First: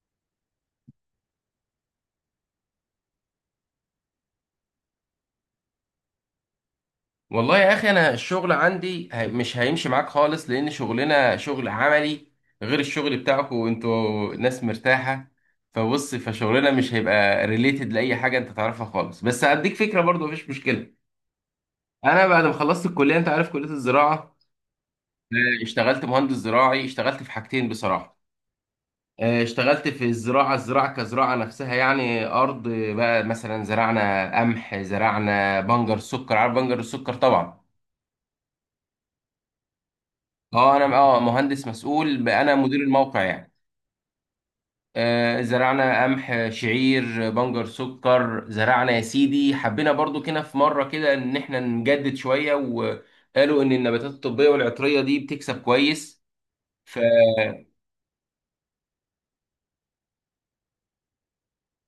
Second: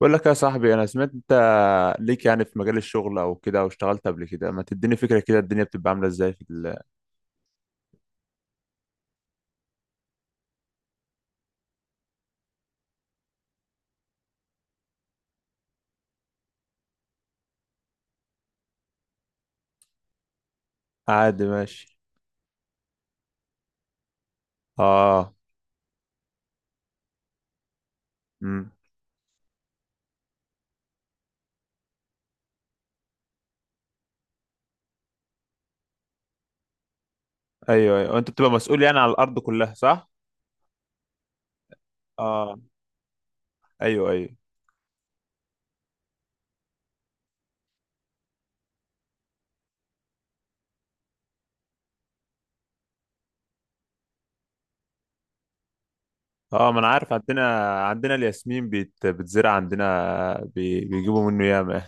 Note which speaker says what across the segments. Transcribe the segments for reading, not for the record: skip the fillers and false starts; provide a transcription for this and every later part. Speaker 1: بقول لك يا صاحبي، انا سمعت انت ليك يعني في مجال الشغل او كده، او اشتغلت قبل كده. ما تديني فكرة كده الدنيا بتبقى عاملة ازاي في
Speaker 2: والله يا اخي انا الشغل عندي مش هيمشي معاك خالص لان شغلنا شغل عملي، غير الشغل بتاعكم وانتوا ناس مرتاحه. فبص، فشغلنا مش هيبقى ريليتد لاي حاجه انت تعرفها خالص، بس هديك فكره برضو مفيش مشكله.
Speaker 1: عادي ماشي.
Speaker 2: انا بعد ما خلصت الكليه، انت عارف كليه الزراعه،
Speaker 1: اه.
Speaker 2: اشتغلت مهندس زراعي. اشتغلت في حاجتين بصراحه.
Speaker 1: امم.
Speaker 2: اشتغلت في الزراعه، الزراعه كزراعه نفسها، يعني ارض بقى. مثلا زرعنا قمح، زرعنا بنجر سكر، عارف بنجر السكر طبعا.
Speaker 1: ايوه ايوه، انت بتبقى مسؤول يعني على الارض كلها، صح؟
Speaker 2: اه انا اه مهندس مسؤول بقى، انا
Speaker 1: اه.
Speaker 2: مدير الموقع يعني.
Speaker 1: ايوه ايوه.
Speaker 2: آه زرعنا قمح، شعير، بنجر سكر. زرعنا يا سيدي، حبينا برضو كده في مره كده ان احنا نجدد شويه، وقالوا ان النباتات الطبيه والعطريه دي بتكسب كويس.
Speaker 1: اه ما انا
Speaker 2: ف
Speaker 1: عارف، عندنا الياسمين بتزرع عندنا بيجيبوا منه ياما يعني.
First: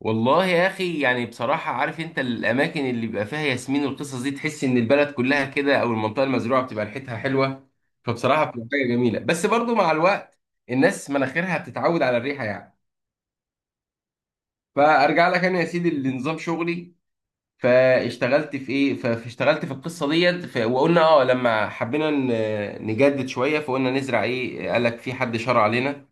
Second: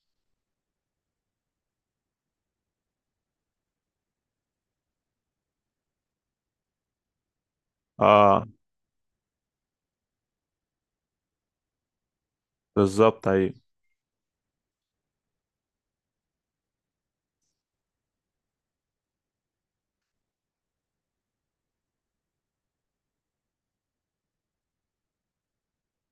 Speaker 2: والله يا اخي يعني بصراحه، عارف انت الاماكن اللي بيبقى فيها ياسمين والقصص دي، تحس ان البلد كلها كده، او المنطقه المزروعه بتبقى ريحتها حلوه.
Speaker 1: اه
Speaker 2: فبصراحه بتبقى حاجه جميله، بس برضو مع الوقت الناس مناخيرها بتتعود على الريحه يعني.
Speaker 1: بالظبط، ايوه.
Speaker 2: فارجع لك انا يا سيدي لنظام شغلي. فاشتغلت في ايه، فاشتغلت في القصه ديت. وقلنا اه لما حبينا نجدد شويه، فقلنا نزرع ايه؟ قال لك في حد شرع علينا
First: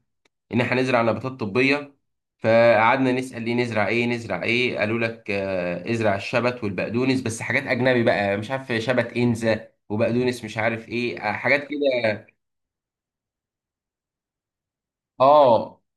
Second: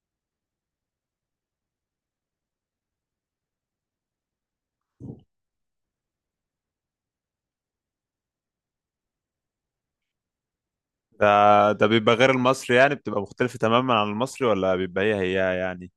Speaker 2: ان احنا نزرع نباتات طبيه. فقعدنا نسال، ليه نزرع ايه؟ نزرع ايه؟ قالوا لك ازرع الشبت والبقدونس. بس حاجات اجنبي بقى، مش عارف شبت انزا وبقدونس مش عارف ايه،
Speaker 1: ده
Speaker 2: حاجات
Speaker 1: ده
Speaker 2: كده.
Speaker 1: بيبقى غير المصري يعني، بتبقى مختلفة تماما عن المصري، ولا بيبقى هي هي
Speaker 2: اه
Speaker 1: يعني؟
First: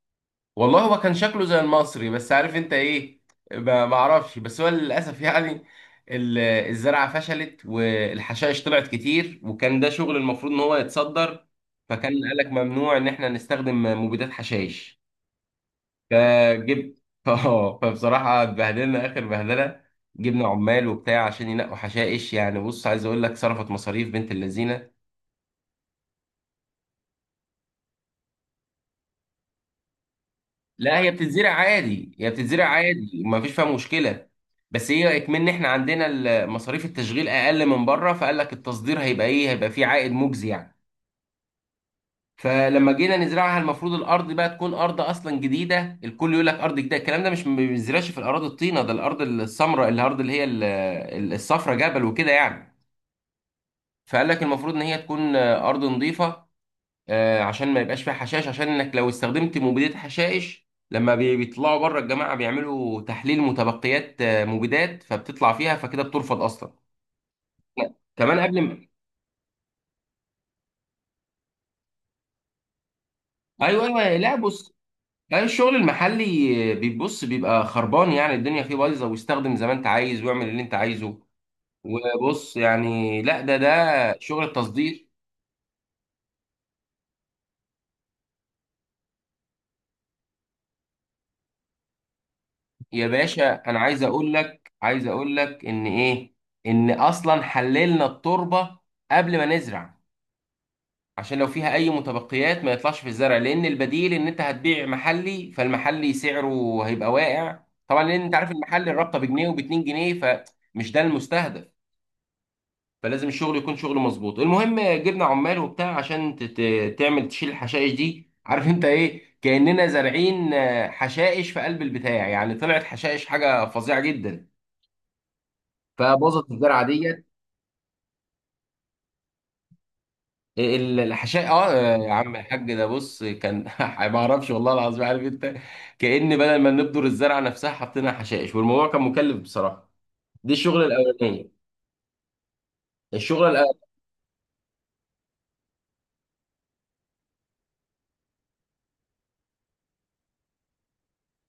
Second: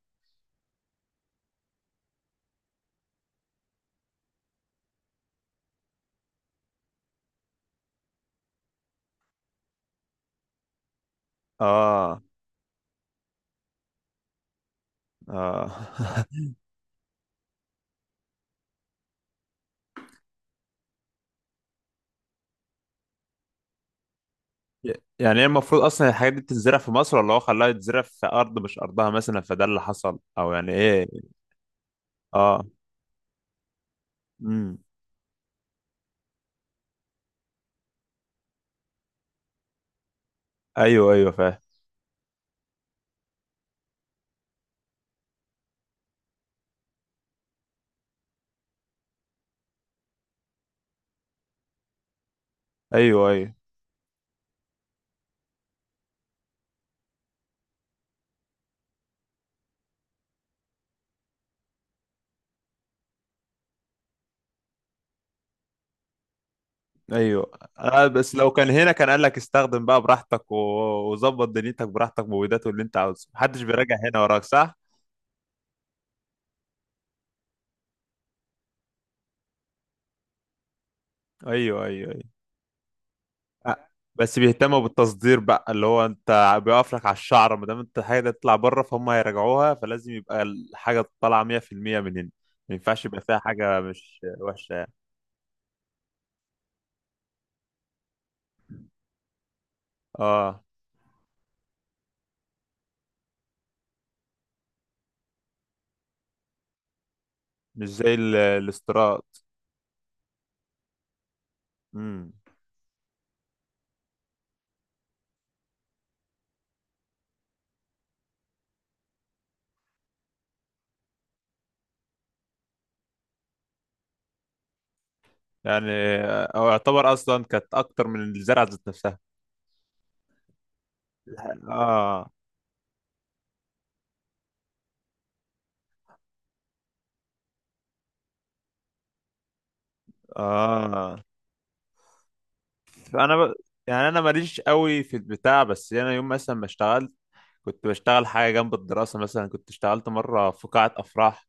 Speaker 2: والله هو كان شكله زي المصري، بس عارف انت ايه، ما اعرفش. بس هو للاسف يعني الزرعه فشلت، والحشائش طلعت كتير، وكان ده شغل المفروض ان هو يتصدر. فكان
Speaker 1: اه.
Speaker 2: قالك ممنوع ان احنا نستخدم مبيدات حشائش.
Speaker 1: اه.
Speaker 2: فجبت اه فبصراحه اتبهدلنا اخر بهدله. جبنا عمال وبتاع عشان ينقوا حشائش يعني. بص عايز اقول لك، صرفت مصاريف بنت اللذينه.
Speaker 1: يعني هي المفروض اصلا الحاجات دي بتتزرع في مصر، ولا هو خلاها تتزرع في ارض مش ارضها مثلا فده اللي حصل، او يعني
Speaker 2: لا
Speaker 1: ايه؟
Speaker 2: هي بتتزرع عادي، هي
Speaker 1: اه.
Speaker 2: بتتزرع عادي، ما فيش فيها مشكله.
Speaker 1: امم.
Speaker 2: بس هي اكمن احنا عندنا مصاريف التشغيل اقل من بره، فقال لك التصدير هيبقى ايه، هيبقى فيه عائد مجزي يعني.
Speaker 1: ايوه ايوه، فاهم.
Speaker 2: فلما جينا نزرعها، المفروض الارض بقى تكون ارض اصلا جديده. الكل يقول لك ارض جديده، الكلام ده مش ما بينزرعش في الاراضي الطينه، ده الارض السمراء، الارض اللي هي الصفراء، جبل وكده يعني.
Speaker 1: ايوه ايوه
Speaker 2: فقال لك المفروض ان هي تكون ارض نظيفه، عشان ما يبقاش فيها حشائش. عشان انك لو استخدمت مبيدات حشائش، لما بيطلعوا بره، الجماعه بيعملوا تحليل متبقيات مبيدات، فبتطلع فيها، فكده بترفض اصلا.
Speaker 1: ايوه. آه بس
Speaker 2: كمان
Speaker 1: لو
Speaker 2: قبل
Speaker 1: كان
Speaker 2: ما
Speaker 1: هنا كان قال لك استخدم بقى براحتك وظبط دنيتك براحتك، مبيدات اللي انت عاوزه محدش
Speaker 2: ايوه
Speaker 1: بيراجع
Speaker 2: ايوه.
Speaker 1: هنا
Speaker 2: لا
Speaker 1: وراك،
Speaker 2: بص،
Speaker 1: صح؟
Speaker 2: لا، الشغل المحلي بيبص بيبقى خربان يعني. الدنيا فيه بايظه، ويستخدم زي ما انت عايز ويعمل اللي انت عايزه.
Speaker 1: ايوه ايوه أيوه.
Speaker 2: وبص يعني، لا ده ده
Speaker 1: آه. بس
Speaker 2: شغل
Speaker 1: بيهتموا
Speaker 2: التصدير.
Speaker 1: بالتصدير بقى، اللي هو انت بيقف لك على الشعر. ما دام انت حاجه تطلع بره فهم هيراجعوها، فلازم يبقى الحاجه طالعه 100% من هنا. ما ينفعش
Speaker 2: يا
Speaker 1: يبقى فيها
Speaker 2: باشا
Speaker 1: حاجه
Speaker 2: انا عايز
Speaker 1: مش
Speaker 2: اقول لك،
Speaker 1: وحشه يعني.
Speaker 2: عايز اقول لك ان ايه، ان اصلا حللنا التربه قبل ما نزرع،
Speaker 1: اه
Speaker 2: عشان لو فيها اي متبقيات ما يطلعش في الزرع، لان البديل ان انت هتبيع محلي، فالمحلي سعره هيبقى واقع
Speaker 1: مش
Speaker 2: طبعا.
Speaker 1: زي
Speaker 2: لان انت عارف المحل الرابطه
Speaker 1: الاستيراد.
Speaker 2: بجنيه وباتنين جنيه، فمش ده المستهدف.
Speaker 1: امم.
Speaker 2: فلازم الشغل يكون شغل مظبوط. المهم جبنا عمال وبتاع عشان تعمل تشيل الحشائش دي. عارف انت ايه، كاننا زارعين حشائش في قلب البتاع يعني. طلعت حشائش حاجه فظيعه جدا،
Speaker 1: يعني
Speaker 2: فبوظت
Speaker 1: او
Speaker 2: الزرعه
Speaker 1: يعتبر
Speaker 2: دي.
Speaker 1: اصلا كانت اكتر من الزرعه ذات نفسها.
Speaker 2: الحشاء اه. يا
Speaker 1: اه.
Speaker 2: عم الحاج، ده بص كان ما اعرفش والله العظيم. عارف انت، كأن بدل ما نبذر الزرعه نفسها حطينا حشائش، والموضوع كان مكلف بصراحه. دي الشغله
Speaker 1: اه.
Speaker 2: الاولانيه.
Speaker 1: فانا
Speaker 2: الشغله
Speaker 1: ب...
Speaker 2: الاولانيه.
Speaker 1: يعني انا ماليش قوي في البتاع، بس انا يوم مثلا ما اشتغلت كنت بشتغل حاجه جنب الدراسه. مثلا كنت اشتغلت مره في قاعه افراح،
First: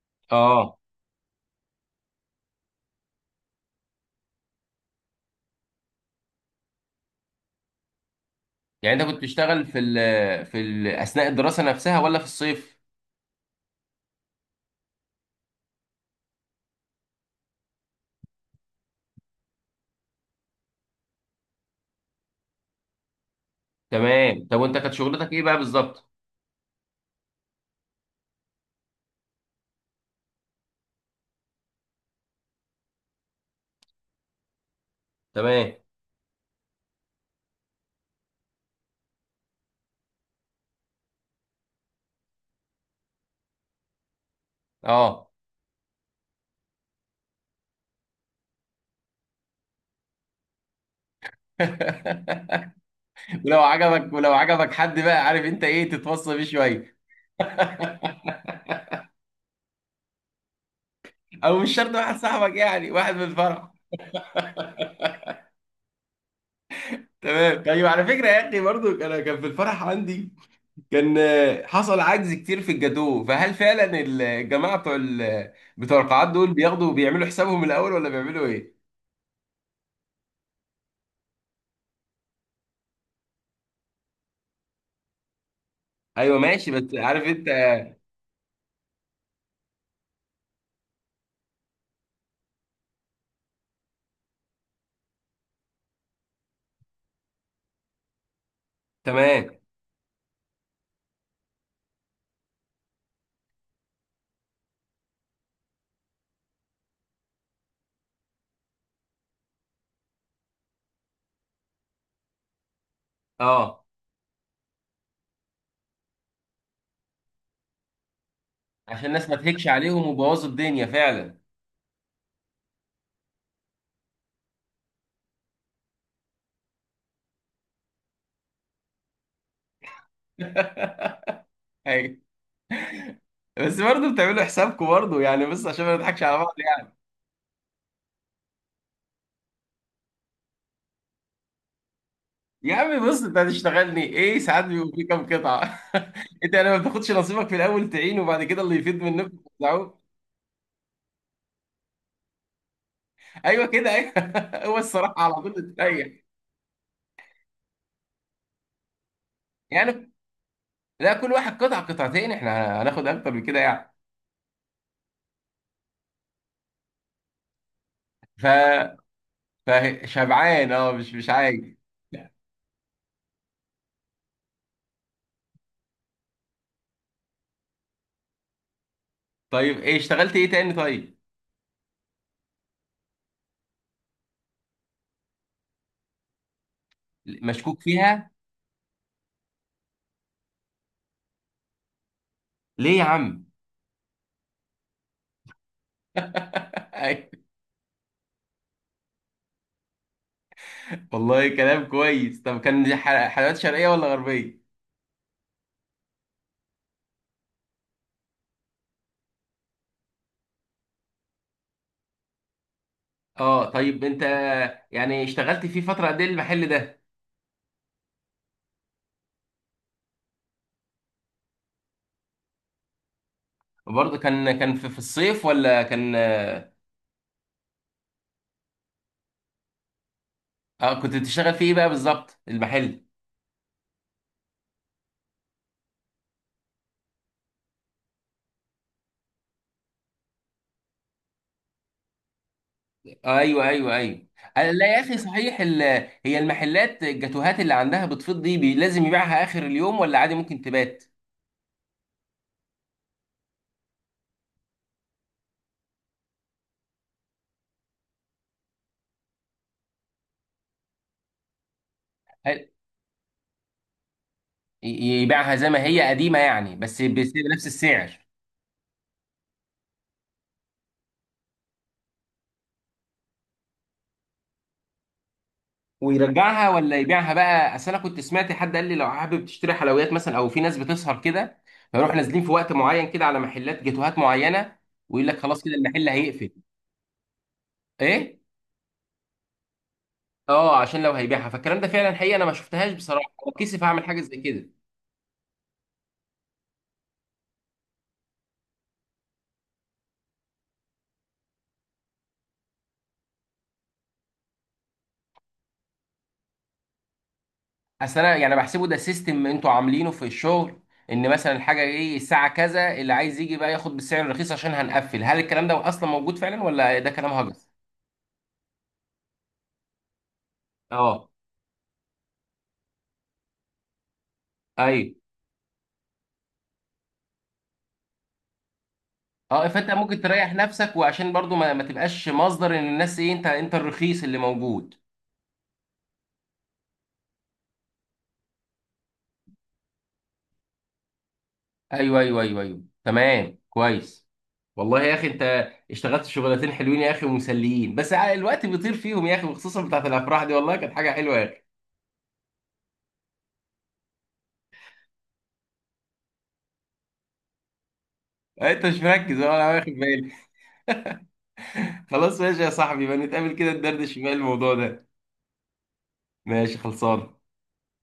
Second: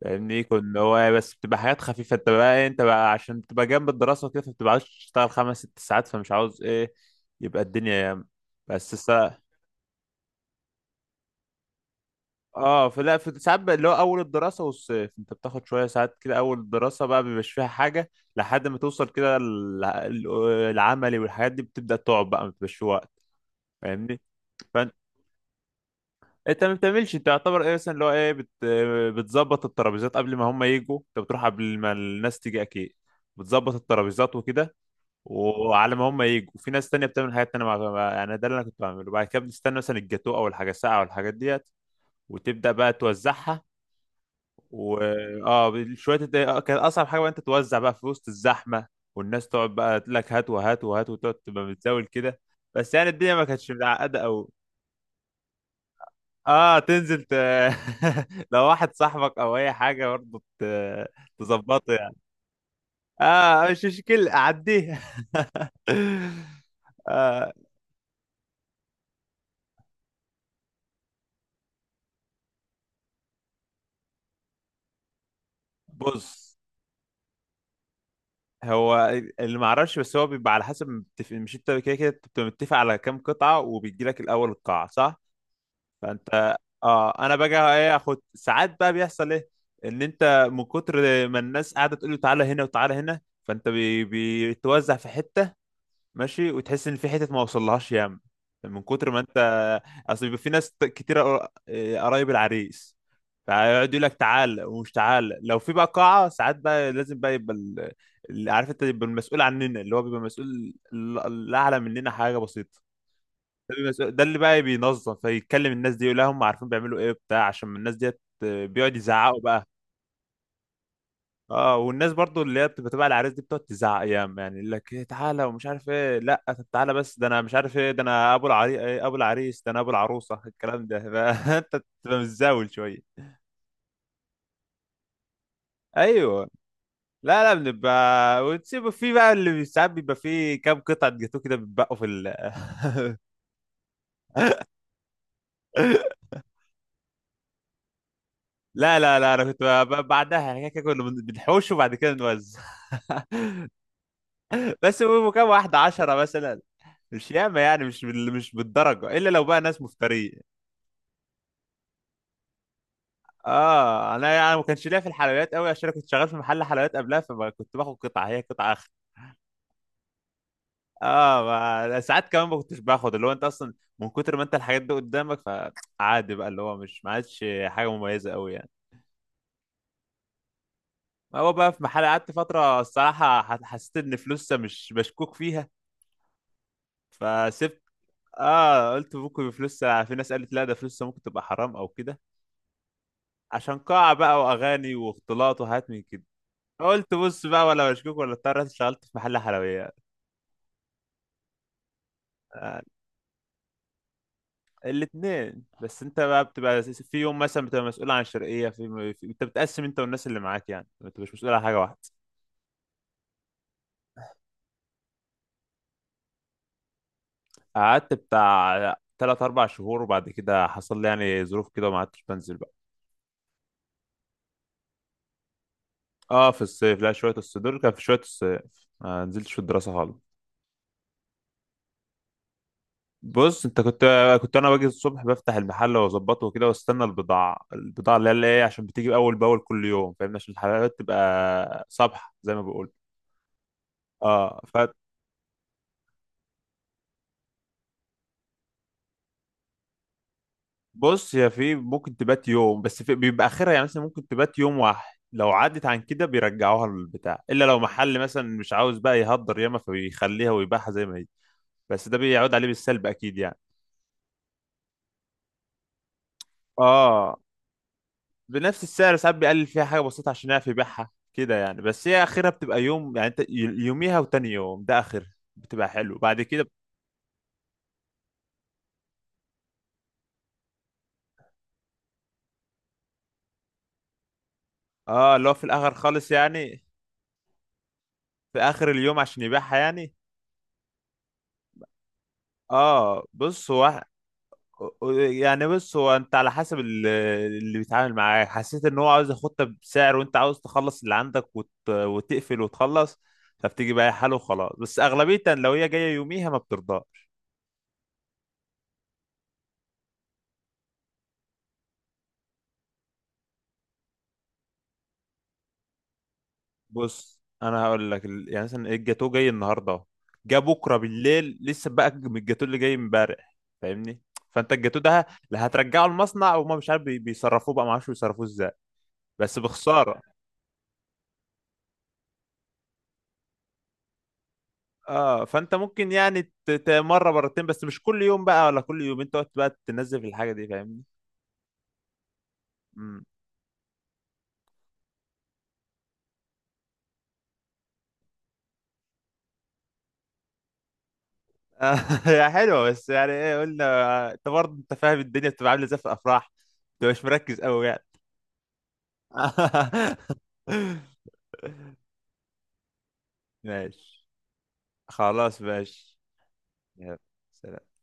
Speaker 1: فاهمني؟
Speaker 2: اه
Speaker 1: كنا هو بس بتبقى حاجات خفيفة. انت بقى ايه، انت بقى عشان بتبقى جنب الدراسة وكده فبتبقى عاوز تشتغل خمس ست ساعات، فمش عاوز ايه يبقى الدنيا ياما. بس
Speaker 2: يعني انت كنت
Speaker 1: سا...
Speaker 2: بتشتغل في ال اثناء الدراسه نفسها ولا في الصيف؟
Speaker 1: اه فلا، في ساعات بقى اللي هو اول الدراسة والصيف انت بتاخد شوية ساعات كده. اول الدراسة بقى مبيبقاش فيها حاجة، لحد ما توصل كده العملي والحاجات دي بتبدأ تقعد، بقى مبيبقاش في وقت، فاهمني؟
Speaker 2: تمام. طب وانت كانت
Speaker 1: فانت
Speaker 2: شغلتك ايه بقى بالظبط؟
Speaker 1: انت ما بتعملش، انت يعتبر ايه مثلا اللي هو ايه بتظبط الترابيزات قبل ما هم يجوا. انت بتروح قبل ما الناس تيجي اكيد، بتظبط الترابيزات وكده
Speaker 2: تمام
Speaker 1: وعلى ما هم يجوا، وفي ناس تانية بتعمل حاجات تانية يعني ده اللي أنا كنت بعمله. بعد كده بنستنى مثلا الجاتو أو الحاجة الساقعة أو الحاجات ديت، وتبدأ بقى توزعها. و
Speaker 2: اه.
Speaker 1: اه شوية كانت أصعب حاجة بقى أنت توزع بقى في وسط الزحمة، والناس تقعد بقى تقول لك هات وهات وهات، وتقعد تبقى متزاول كده. بس يعني الدنيا ما
Speaker 2: ولو
Speaker 1: كانتش
Speaker 2: عجبك،
Speaker 1: متعقدة
Speaker 2: ولو
Speaker 1: أوي.
Speaker 2: عجبك حد بقى، عارف انت ايه، تتوصى بيه
Speaker 1: اه
Speaker 2: شويه.
Speaker 1: تنزل لو واحد صاحبك أو أي حاجة برضه
Speaker 2: او مش
Speaker 1: تظبطه
Speaker 2: شرط
Speaker 1: يعني.
Speaker 2: واحد صاحبك يعني، واحد من
Speaker 1: اه
Speaker 2: الفرع.
Speaker 1: مش مشكلة أعديها. آه.
Speaker 2: تمام. طيب على فكرة يا أخي برضو، أنا كان في الفرح عندي، كان حصل عجز كتير في الجاتوه. فهل فعلا الجماعة بتوع بتوع القاعات دول
Speaker 1: بص
Speaker 2: بياخدوا، بيعملوا حسابهم الأول، ولا بيعملوا إيه؟
Speaker 1: هو اللي ما اعرفش، بس هو بيبقى على حسب مش انت كده كده أنت بتبقى متفق على كام قطعه، وبيجي لك الاول القاعه، صح؟
Speaker 2: أيوه
Speaker 1: فانت
Speaker 2: ماشي. بس عارف
Speaker 1: اه انا
Speaker 2: أنت،
Speaker 1: باجي ايه اخد ساعات بقى، بيحصل ايه ان انت من كتر ما الناس قاعده تقول له تعالى هنا وتعالى هنا، فانت بيتوزع في حته، ماشي، وتحس ان في حتت ما وصلهاش ياما من كتر ما انت.
Speaker 2: تمام.
Speaker 1: اصل بيبقى في ناس كتير قرايب العريس، فيقعد يقول لك تعال، ومش تعال. لو في بقى قاعه ساعات بقى لازم بقى يبقى اللي عارف انت يبقى المسؤول عننا، اللي هو بيبقى مسؤول اللي اعلى مننا حاجه بسيطه، ده،
Speaker 2: أه
Speaker 1: ده اللي بقى بينظم، فيتكلم الناس دي يقول لهم عارفين بيعملوا ايه بتاع، عشان الناس ديت آه، بيقعد
Speaker 2: عشان الناس ما
Speaker 1: يزعقوا
Speaker 2: تهكش
Speaker 1: بقى.
Speaker 2: عليهم وبوظوا الدنيا فعلا.
Speaker 1: اه. والناس برضو اللي هي بتبقى تبع العريس دي بتقعد تزعق ايام يعني، يقول لك ايه تعالى ومش عارف ايه، لا طب تعالى بس، ده انا مش عارف ايه، ده انا ابو العري إيه، ابو العريس، ده انا ابو العروسه الكلام ده. فانت
Speaker 2: أيوه.
Speaker 1: بتبقى متزاول شويه.
Speaker 2: بس برضه بتعملوا حسابكم برضه يعني، بس عشان ما نضحكش على
Speaker 1: ايوه.
Speaker 2: بعض يعني.
Speaker 1: لا لا، بنبقى وتسيبوا في بقى اللي ساعات بيبقى فيه كام قطعه جاتوه كده بيتبقوا في ال
Speaker 2: يا عم بص، أنت هتشتغلني إيه ساعات بيبقوا في كام قطعة؟ أنت يعني ما بتاخدش نصيبك في الأول تعين، وبعد كده اللي
Speaker 1: لا
Speaker 2: يفيد
Speaker 1: لا لا،
Speaker 2: منكم
Speaker 1: انا كنت
Speaker 2: توزعوه.
Speaker 1: بعدها يعني كده كنا بنحوش وبعد كده نوزع.
Speaker 2: ايوه كده، ايوه. هو
Speaker 1: بس
Speaker 2: الصراحه
Speaker 1: بيبقوا
Speaker 2: على
Speaker 1: كام
Speaker 2: طول
Speaker 1: واحده، عشرة
Speaker 2: بتريح
Speaker 1: مثلا، مش ياما يعني، مش مش بالدرجه، الا لو بقى ناس
Speaker 2: يعني.
Speaker 1: مفتريين.
Speaker 2: لا كل واحد قطع قطعتين، احنا هناخد اكتر من كده يعني.
Speaker 1: اه انا يعني ما كانش ليا في الحلويات قوي، عشان انا كنت شغال في محل حلويات قبلها، فما كنت باخد قطعه هي
Speaker 2: ف
Speaker 1: قطعه اخر.
Speaker 2: فشبعان اه، مش
Speaker 1: اه
Speaker 2: عايز.
Speaker 1: ما... ساعات كمان ما كنتش باخد اللي هو انت اصلا من كتر ما انت الحاجات دي قدامك، فعادي بقى اللي هو مش ما عادش حاجه مميزه قوي يعني.
Speaker 2: طيب ايه، اشتغلت ايه تاني طيب؟
Speaker 1: ما هو بقى في محل قعدت فتره الصراحه حسيت ان فلوسها مش مشكوك فيها فسبت.
Speaker 2: مشكوك فيها؟
Speaker 1: اه قلت ممكن فلوسها، في ناس قالت لا ده فلوسها ممكن تبقى حرام او كده،
Speaker 2: ليه يا عم؟
Speaker 1: عشان قاعه بقى واغاني واختلاط وحاجات من كده. قلت
Speaker 2: أيوة.
Speaker 1: بص بقى، ولا مشكوك، ولا اضطريت اشتغلت في محل حلويات.
Speaker 2: والله كلام كويس. طب
Speaker 1: آه.
Speaker 2: كان دي حلويات شرقيه ولا غربيه؟
Speaker 1: الاثنين، بس انت بقى بتبقى في يوم مثلا بتبقى مسؤول عن الشرقيه في انت بتقسم انت والناس اللي معاك، يعني انت مش مسؤول عن حاجه واحده.
Speaker 2: اه طيب انت يعني اشتغلت فيه فتره قد ايه المحل ده؟
Speaker 1: قعدت بتاع تلات اربع شهور، وبعد كده حصل لي يعني ظروف كده وما عدتش بنزل بقى.
Speaker 2: وبرضه كان في، في الصيف ولا كان؟
Speaker 1: اه في الصيف. لا شويه الصيف، دول كان في شويه الصيف، ما نزلتش في الدراسه خالص.
Speaker 2: اه كنت بتشتغل فيه ايه بقى بالظبط المحل؟
Speaker 1: بص انت كنت انا باجي الصبح بفتح المحل واظبطه وكده، واستنى البضاعه، البضاعه اللي هي عشان بتيجي اول باول كل يوم، فاهمني؟ عشان الحلقات تبقى صبح زي ما بقول.
Speaker 2: ايوه ايوه ايوه.
Speaker 1: اه
Speaker 2: أنا- لا يا اخي صحيح، ال... هي المحلات الجاتوهات اللي عندها بتفيض دي بي... لازم يبيعها اخر اليوم، ولا عادي ممكن تبات؟
Speaker 1: بص هي في ممكن تبات يوم، بس في بيبقى اخرها يعني، مثلا ممكن تبات يوم واحد، لو عدت عن كده بيرجعوها للبتاع، الا لو محل مثلا مش عاوز بقى يهدر ياما فبيخليها ويبيعها زي ما هي، بس ده بيعود عليه
Speaker 2: هل-
Speaker 1: بالسلب اكيد يعني.
Speaker 2: ي- يبيعها زي ما هي قديمه يعني،
Speaker 1: اه
Speaker 2: بنفس السعر؟
Speaker 1: بنفس السعر. ساعات بيقلل فيها حاجه بسيطه عشان يعرف يبيعها كده يعني، بس هي اخرها بتبقى يوم يعني. انت يوميها، وتاني يوم ده اخر، بتبقى حلو بعد
Speaker 2: ويرجعها
Speaker 1: كده.
Speaker 2: ولا يبيعها بقى؟ اصل انا كنت سمعت حد قال لي لو حابب تشتري حلويات مثلا، او في ناس بتسهر كده فيروح نازلين في وقت معين كده على محلات جاتوهات معينه، ويقول
Speaker 1: اه
Speaker 2: لك
Speaker 1: اللي هو
Speaker 2: خلاص
Speaker 1: في
Speaker 2: كده
Speaker 1: الاخر
Speaker 2: المحل
Speaker 1: خالص
Speaker 2: هيقفل.
Speaker 1: يعني،
Speaker 2: ايه،
Speaker 1: في اخر اليوم عشان يبيعها يعني.
Speaker 2: اه عشان لو هيبيعها؟ فالكلام ده فعلا حقيقه، انا ما شفتهاش
Speaker 1: اه
Speaker 2: بصراحه.
Speaker 1: بص
Speaker 2: كيسف
Speaker 1: هو
Speaker 2: هعمل حاجه زي كده.
Speaker 1: يعني بص هو انت على حسب اللي بيتعامل معاه. حسيت ان هو عاوز ياخدها بسعر، وانت عاوز تخلص اللي عندك وتقفل وتخلص، فبتيجي بقى حاله وخلاص، بس اغلبيه لو هي جايه يوميها ما بترضاش.
Speaker 2: اصل انا يعني بحسبه ده سيستم انتوا عاملينه في الشغل، ان مثلا الحاجه ايه الساعه كذا اللي عايز يجي بقى ياخد بالسعر الرخيص عشان هنقفل. هل الكلام ده اصلا موجود فعلا، ولا ده كلام
Speaker 1: بص
Speaker 2: هجس؟
Speaker 1: انا هقول لك يعني مثلا الجاتوه جاي النهارده اهو، جه بكره
Speaker 2: اه
Speaker 1: بالليل لسه بقى من الجاتوه اللي جاي امبارح، فاهمني؟ فانت الجاتوه
Speaker 2: ايوه.
Speaker 1: ده لا هترجعه المصنع، وما مش عارف بيصرفوه بقى، ما اعرفش بيصرفوه ازاي، بس
Speaker 2: اه فانت ممكن
Speaker 1: بخساره.
Speaker 2: تريح نفسك، وعشان برضو ما تبقاش مصدر ان الناس ايه، انت الرخيص اللي موجود.
Speaker 1: اه فانت ممكن يعني مره مرتين، بس مش كل يوم بقى ولا كل يومين تقعد بقى تنزل في الحاجه دي، فاهمني؟
Speaker 2: ايوه ايوه ايوه ايوه
Speaker 1: امم.
Speaker 2: تمام كويس. والله يا اخي انت اشتغلت شغلتين حلوين يا اخي ومسليين، بس الوقت بيطير فيهم يا اخي، وخصوصا بتاعت الافراح دي والله كانت حاجه حلوه يا اخي.
Speaker 1: آه، هي حلوه، بس يعني ايه قلنا آه، انت برضه انت فاهم الدنيا بتبقى عامله ازاي في الافراح، انت مش مركز قوي يعني.
Speaker 2: انت مش مركز ولا واخد بالي. خلاص ماشي يا صاحبي، بقى نتقابل كده ندردش
Speaker 1: ماشي،
Speaker 2: بقى الموضوع ده.
Speaker 1: خلاص ماشي،
Speaker 2: ماشي
Speaker 1: يلا،
Speaker 2: خلصان.
Speaker 1: سلام.